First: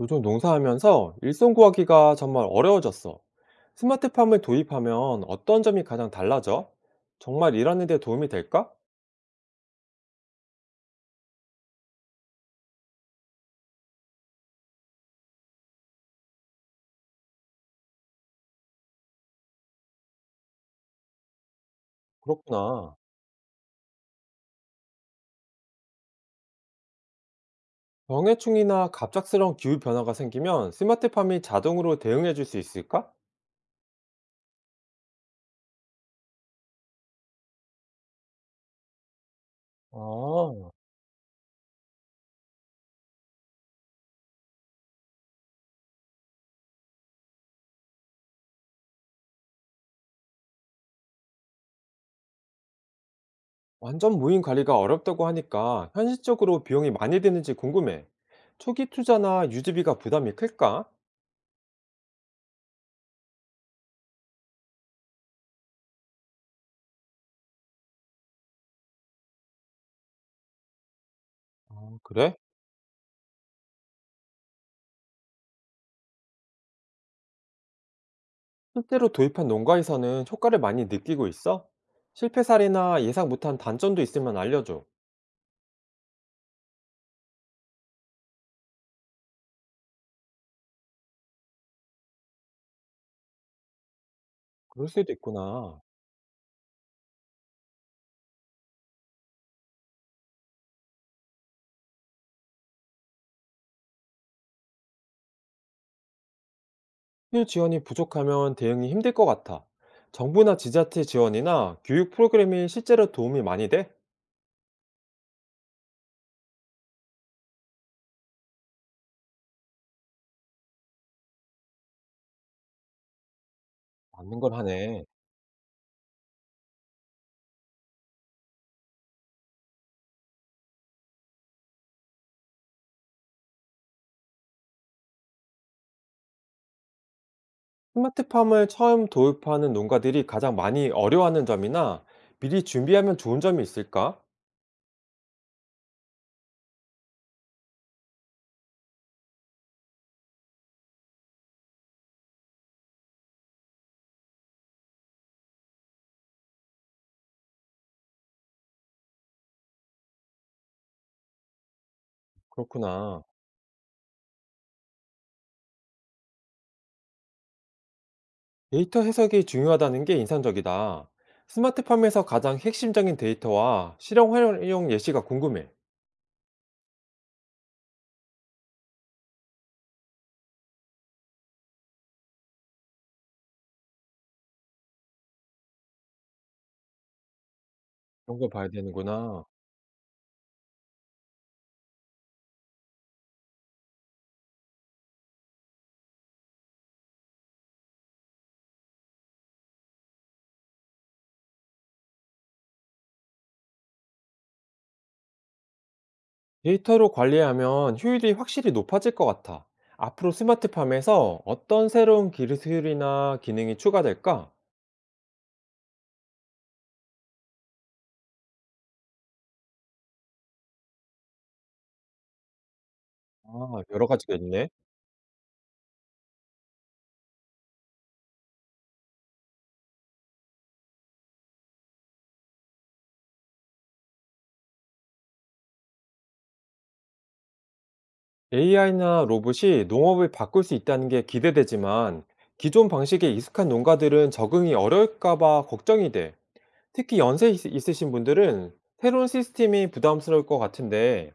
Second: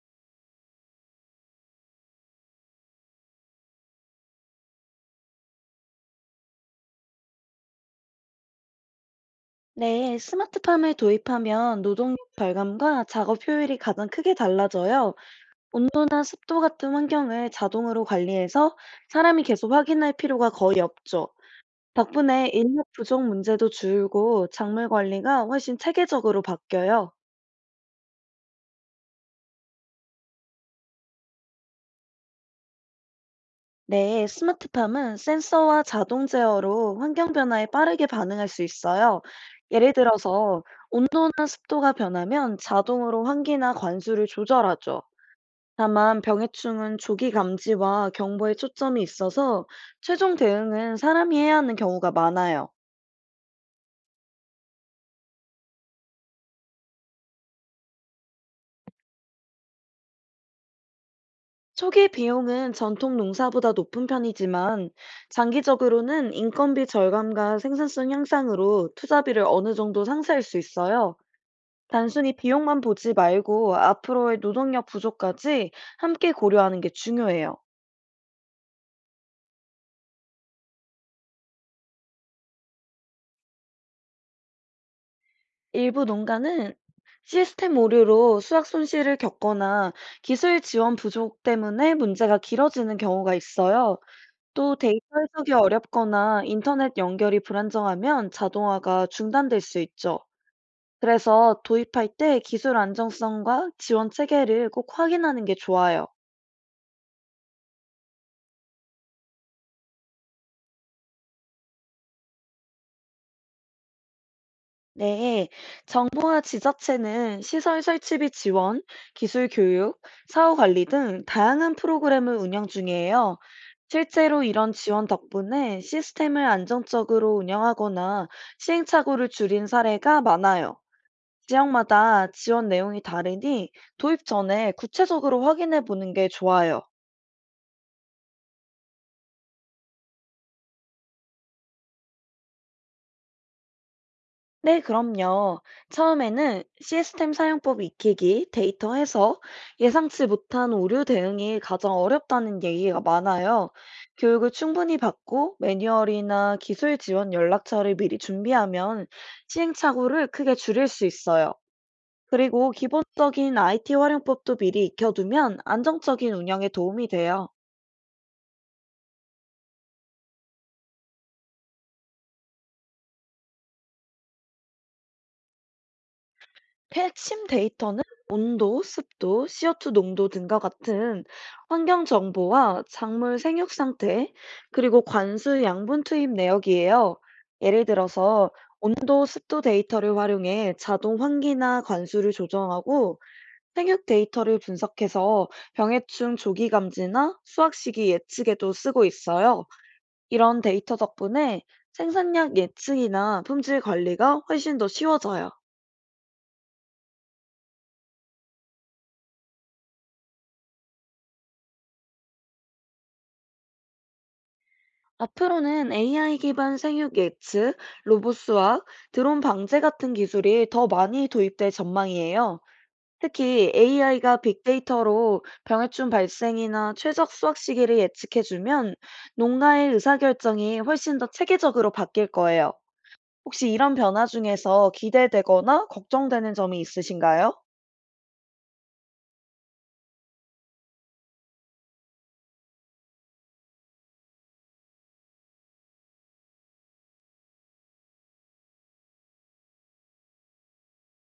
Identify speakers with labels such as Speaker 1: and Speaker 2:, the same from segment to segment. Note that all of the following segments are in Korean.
Speaker 1: 요즘 농사하면서 일손 구하기가 정말 어려워졌어. 스마트팜을 도입하면 어떤 점이 가장 달라져? 정말 일하는 데 도움이 될까?
Speaker 2: 네, 스마트팜을 도입하면 노동력 절감과 작업 효율이 가장 크게 달라져요. 온도나 습도 같은 환경을 자동으로 관리해서 사람이 계속 확인할 필요가 거의 없죠. 덕분에 인력
Speaker 1: 그렇구나.
Speaker 2: 부족 문제도 줄고 작물 관리가 훨씬 체계적으로 바뀌어요.
Speaker 1: 병해충이나 갑작스러운 기후 변화가 생기면 스마트팜이 자동으로 대응해 줄 수 있을까?
Speaker 2: 네, 스마트팜은 센서와 자동 제어로 환경 변화에 빠르게 반응할 수 있어요. 예를 들어서
Speaker 1: 아,
Speaker 2: 온도나 습도가 변하면 자동으로 환기나 관수를 조절하죠. 다만 병해충은 조기 감지와 경보에 초점이 있어서 최종 대응은 사람이 해야 하는 경우가 많아요.
Speaker 1: 완전 무인 관리가 어렵다고 하니까 현실적으로 비용이 많이 드는지 궁금해. 초기 투자나 유지비가 부담이 클까?
Speaker 2: 초기 비용은 전통 농사보다 높은 편이지만 장기적으로는 인건비 절감과 생산성 향상으로 투자비를 어느 정도 상쇄할 수 있어요.
Speaker 1: 아,
Speaker 2: 단순히
Speaker 1: 그래?
Speaker 2: 비용만 보지 말고 앞으로의 노동력 부족까지 함께 고려하는 게 중요해요.
Speaker 1: 실제로 도입한 농가에서는 효과를 많이 느끼고 있어? 실패 사례나 예상 못한 단점도 있으면 알려줘.
Speaker 2: 일부 농가는 시스템 오류로 수확 손실을 겪거나 기술 지원 부족 때문에 문제가 길어지는 경우가 있어요. 또
Speaker 1: 그럴
Speaker 2: 데이터
Speaker 1: 수도
Speaker 2: 해석이
Speaker 1: 있구나.
Speaker 2: 어렵거나 인터넷 연결이 불안정하면 자동화가 중단될 수 있죠. 그래서 도입할 때 기술 안정성과 지원 체계를 꼭 확인하는 게 좋아요.
Speaker 1: 수요 지원이 부족하면 대응이 힘들 것 같아. 정부나 지자체 지원이나 교육 프로그램이 실제로 도움이 많이 돼?
Speaker 2: 네, 정부와 지자체는 시설 설치비 지원, 기술 교육, 사후 관리 등 다양한 프로그램을 운영 중이에요.
Speaker 1: 맞는
Speaker 2: 실제로
Speaker 1: 걸
Speaker 2: 이런
Speaker 1: 하네.
Speaker 2: 지원 덕분에 시스템을 안정적으로 운영하거나 시행착오를 줄인 사례가 많아요. 지역마다 지원 내용이 다르니 도입 전에 구체적으로 확인해 보는 게 좋아요.
Speaker 1: 스마트팜을 처음 도입하는 농가들이 가장 많이 어려워하는 점이나 미리 준비하면 좋은 점이 있을까?
Speaker 2: 네, 그럼요. 처음에는 시스템 사용법 익히기, 데이터 해석, 예상치 못한 오류 대응이 가장 어렵다는 얘기가 많아요. 교육을 충분히 받고 매뉴얼이나 기술 지원 연락처를 미리 준비하면 시행착오를 크게 줄일 수 있어요. 그리고
Speaker 1: 그렇구나.
Speaker 2: 기본적인 IT 활용법도 미리 익혀두면 안정적인 운영에 도움이 돼요.
Speaker 1: 데이터 해석이 중요하다는 게 인상적이다. 스마트팜에서 가장 핵심적인 데이터와 실용 활용 예시가 궁금해.
Speaker 2: 핵심 데이터는 온도, 습도, CO2 농도 등과 같은 환경 정보와 작물 생육 상태, 그리고 관수 양분 투입 내역이에요. 예를
Speaker 1: 이런 걸
Speaker 2: 들어서
Speaker 1: 봐야
Speaker 2: 온도,
Speaker 1: 되는구나.
Speaker 2: 습도 데이터를 활용해 자동 환기나 관수를 조정하고 생육 데이터를 분석해서 병해충 조기 감지나 수확 시기 예측에도 쓰고 있어요. 이런 데이터 덕분에 생산량 예측이나 품질 관리가 훨씬 더 쉬워져요.
Speaker 1: 데이터로 관리하면 효율이 확실히 높아질 것 같아. 앞으로 스마트팜에서 어떤 새로운 기술이나 기능이 추가될까?
Speaker 2: 앞으로는 AI 기반 생육 예측, 로봇 수학, 드론 방제 같은 기술이 더 많이 도입될 전망이에요. 특히
Speaker 1: 아, 여러 가지가
Speaker 2: AI가
Speaker 1: 있네.
Speaker 2: 빅데이터로 병해충 발생이나 최적 수확 시기를 예측해주면 농가의 의사결정이 훨씬 더 체계적으로 바뀔 거예요. 혹시 이런 변화 중에서 기대되거나 걱정되는 점이 있으신가요?
Speaker 1: AI나 로봇이 농업을 바꿀 수 있다는 게 기대되지만 기존 방식에 익숙한 농가들은 적응이 어려울까 봐 걱정이 돼. 특히 있으신 분들은 새로운 시스템이 부담스러울 것 같은데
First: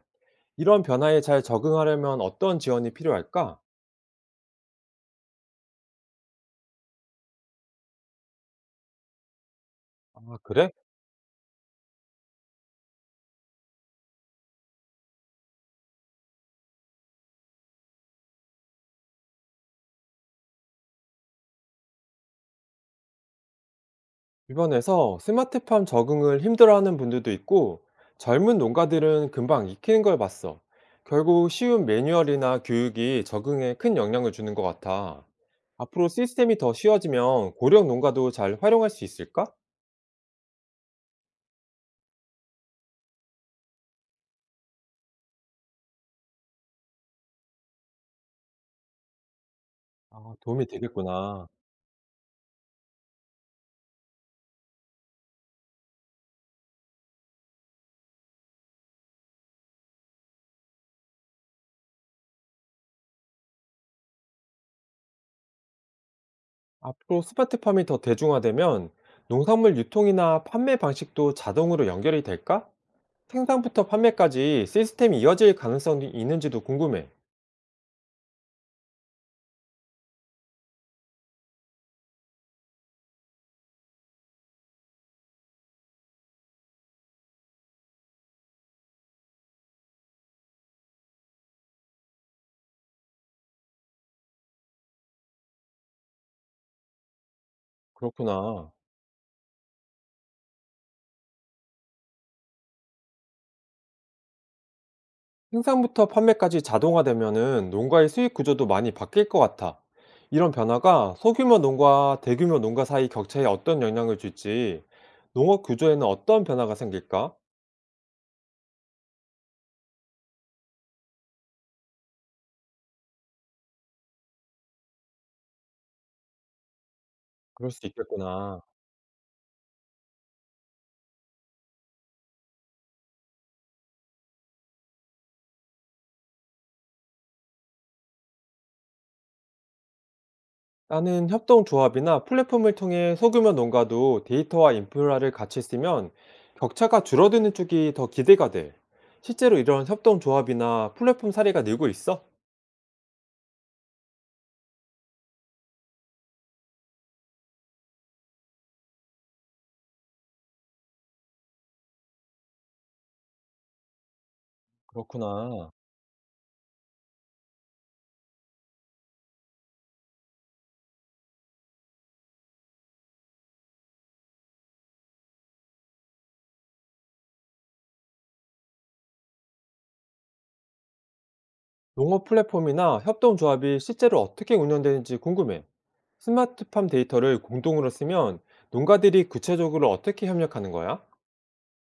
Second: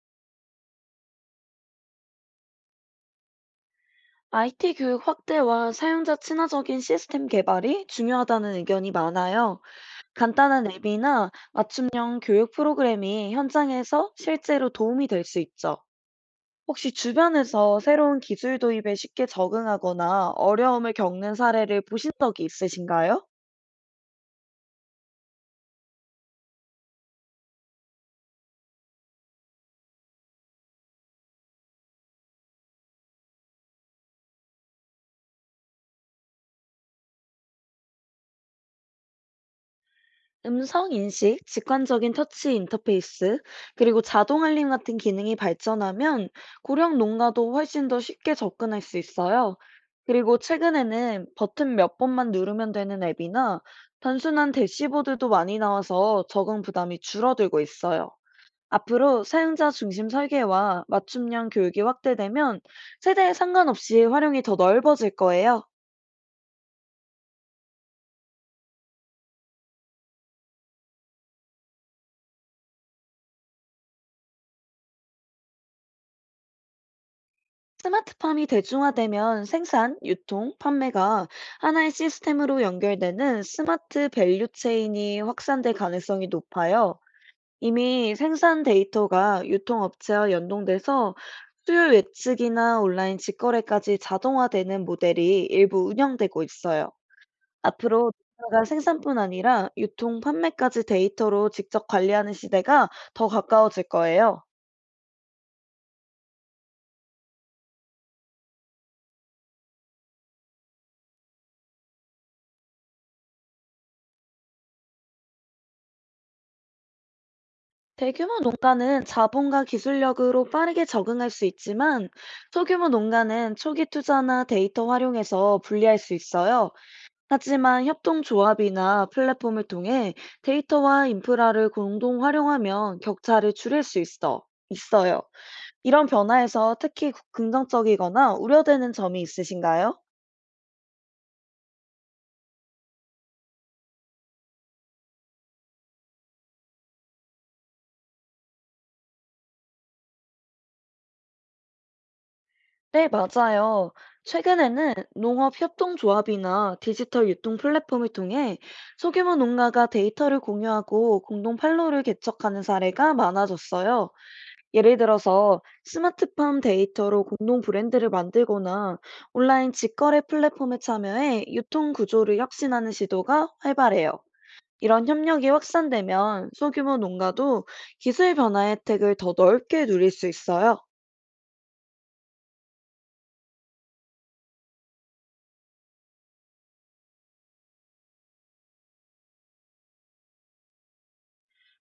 Speaker 1: 이런 변화에 잘 적응하려면 어떤 지원이 필요할까?
Speaker 2: IT 교육 확대와 사용자 친화적인 시스템 개발이 중요하다는 의견이 많아요.
Speaker 1: 아, 그래?
Speaker 2: 간단한 앱이나 맞춤형 교육 프로그램이 현장에서 실제로 도움이 될 수 있죠. 혹시 주변에서 새로운 기술 도입에 쉽게 적응하거나 어려움을 겪는 사례를 보신 적이 있으신가요?
Speaker 1: 주변에서 스마트팜 적응을 힘들어하는 분들도 있고 젊은 농가들은 금방 익히는 걸 봤어. 결국 쉬운 매뉴얼이나 교육이 적응에 큰 영향을 주는 것 같아. 앞으로 시스템이 더 쉬워지면 고령 농가도 잘 활용할 수 있을까?
Speaker 2: 음성 인식, 직관적인 터치 인터페이스, 그리고 자동 알림 같은 기능이 발전하면 고령 농가도 훨씬 더 쉽게 접근할 수 있어요.
Speaker 1: 아,
Speaker 2: 그리고
Speaker 1: 도움이
Speaker 2: 최근에는
Speaker 1: 되겠구나.
Speaker 2: 버튼 몇 번만 누르면 되는 앱이나 단순한 대시보드도 많이 나와서 적응 부담이 줄어들고 있어요. 앞으로 사용자 중심 설계와 맞춤형 교육이 확대되면 세대에 상관없이 활용이 더 넓어질 거예요.
Speaker 1: 앞으로 스마트팜이 더 대중화되면 농산물 유통이나 판매 방식도 자동으로 연결이 될까? 생산부터 판매까지 시스템이 이어질 가능성이 있는지도 궁금해.
Speaker 2: 스마트팜이 대중화되면 생산, 유통, 판매가 하나의 시스템으로 연결되는 스마트 밸류 체인이 확산될 가능성이 높아요. 이미 생산 데이터가 유통업체와 연동돼서 수요 예측이나 온라인 직거래까지 자동화되는 모델이 일부 운영되고 있어요. 앞으로 가
Speaker 1: 그렇구나.
Speaker 2: 생산뿐 아니라 유통, 판매까지 데이터로 직접 관리하는 시대가 더 가까워질 거예요.
Speaker 1: 생산부터 판매까지 자동화되면은 농가의 수익 구조도 많이 바뀔 것 같아. 이런 변화가 소규모 농가와 대규모 농가 사이 격차에 어떤 영향을 줄지, 농업 구조에는 어떤 변화가 생길까?
Speaker 2: 대규모 농가는 자본과 기술력으로 빠르게 적응할 수 있지만 소규모 농가는 초기 투자나 데이터 활용에서 불리할 수 있어요.
Speaker 1: 그럴
Speaker 2: 하지만
Speaker 1: 수 있겠구나.
Speaker 2: 협동조합이나 플랫폼을 통해 데이터와 인프라를 공동 활용하면 격차를 줄일 수 있어요. 이런 변화에서 특히 긍정적이거나 우려되는 점이 있으신가요?
Speaker 1: 나는 협동조합이나 플랫폼을 통해 소규모 농가도 데이터와 인프라를 같이 쓰면 격차가 줄어드는 쪽이 더 기대가 돼. 실제로 이런 협동조합이나 플랫폼 사례가 늘고 있어?
Speaker 2: 네, 맞아요. 최근에는 농업협동조합이나 디지털 유통 플랫폼을 통해 소규모 농가가 데이터를 공유하고 공동 판로를 개척하는 사례가 많아졌어요. 예를 들어서
Speaker 1: 그렇구나.
Speaker 2: 스마트팜 데이터로 공동 브랜드를 만들거나 온라인 직거래 플랫폼에 참여해 유통 구조를 혁신하는 시도가 활발해요. 이런 협력이 확산되면 소규모 농가도 기술 변화 혜택을 더 넓게 누릴 수 있어요.
Speaker 1: 농업 플랫폼이나 협동조합이 실제로 어떻게 운영되는지 궁금해. 스마트팜 데이터를 공동으로 쓰면 농가들이 구체적으로 어떻게 협력하는 거야?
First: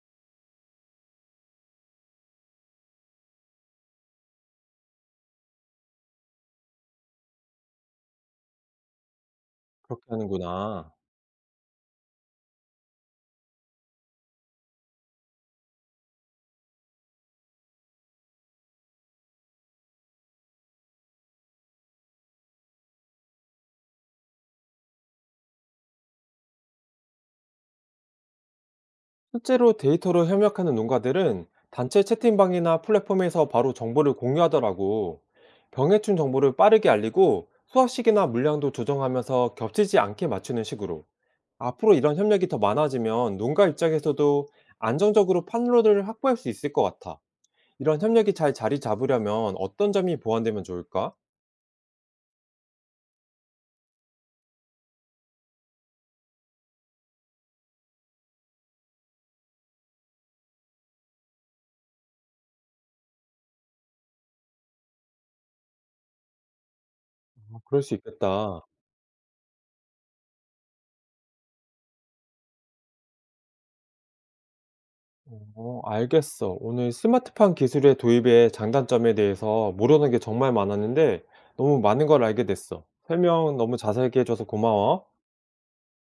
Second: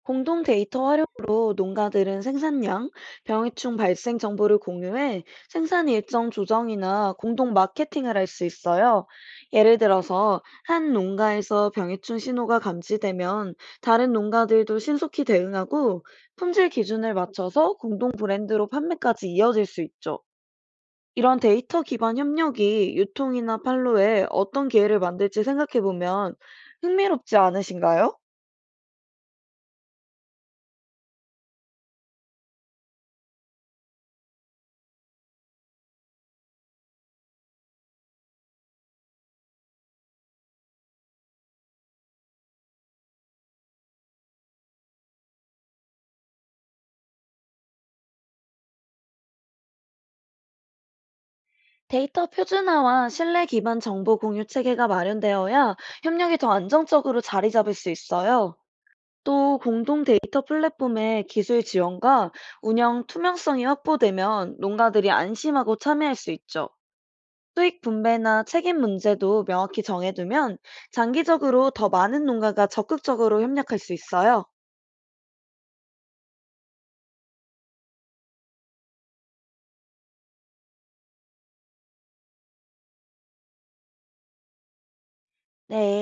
Speaker 2: 공동 데이터 활용으로 농가들은 생산량, 병해충 발생 정보를 공유해 생산 일정 조정이나 공동 마케팅을 할 수 있어요. 예를
Speaker 1: 그렇게
Speaker 2: 들어서
Speaker 1: 하는구나.
Speaker 2: 한 농가에서 병해충 신호가 감지되면 다른 농가들도 신속히 대응하고 품질 기준을 맞춰서 공동 브랜드로 판매까지 이어질 수 있죠. 이런 데이터 기반 협력이 유통이나 판로에 어떤 기회를 만들지 생각해 보면 흥미롭지 않으신가요?
Speaker 1: 실제로 데이터로 협력하는 농가들은 단체 채팅방이나 플랫폼에서 바로 정보를 공유하더라고. 병해충 정보를 빠르게 알리고 수확식이나 물량도 조정하면서 겹치지 않게 맞추는 식으로. 앞으로 이런 협력이 더 많아지면 농가 입장에서도 안정적으로 판로를 확보할 수 있을 것 같아. 이런 협력이 잘 자리 잡으려면 어떤 점이 보완되면 좋을까?
Speaker 2: 데이터 표준화와 신뢰 기반 정보 공유 체계가 마련되어야 협력이 더 안정적으로 자리 잡을 수 있어요. 또 공동 데이터 플랫폼의 기술 지원과 운영 투명성이 확보되면 농가들이 안심하고 참여할 수 있죠.
Speaker 1: 아,
Speaker 2: 수익
Speaker 1: 그럴 수
Speaker 2: 분배나
Speaker 1: 있겠다.
Speaker 2: 책임 문제도 명확히 정해두면 장기적으로 더 많은 농가가 적극적으로 협력할 수 있어요.
Speaker 1: 어, 알겠어. 오늘 스마트팜 기술의 도입의 장단점에 대해서 모르는 게 정말 많았는데 너무 많은 걸 알게 됐어. 설명 너무 자세하게 해줘서 고마워.
Speaker 2: 네.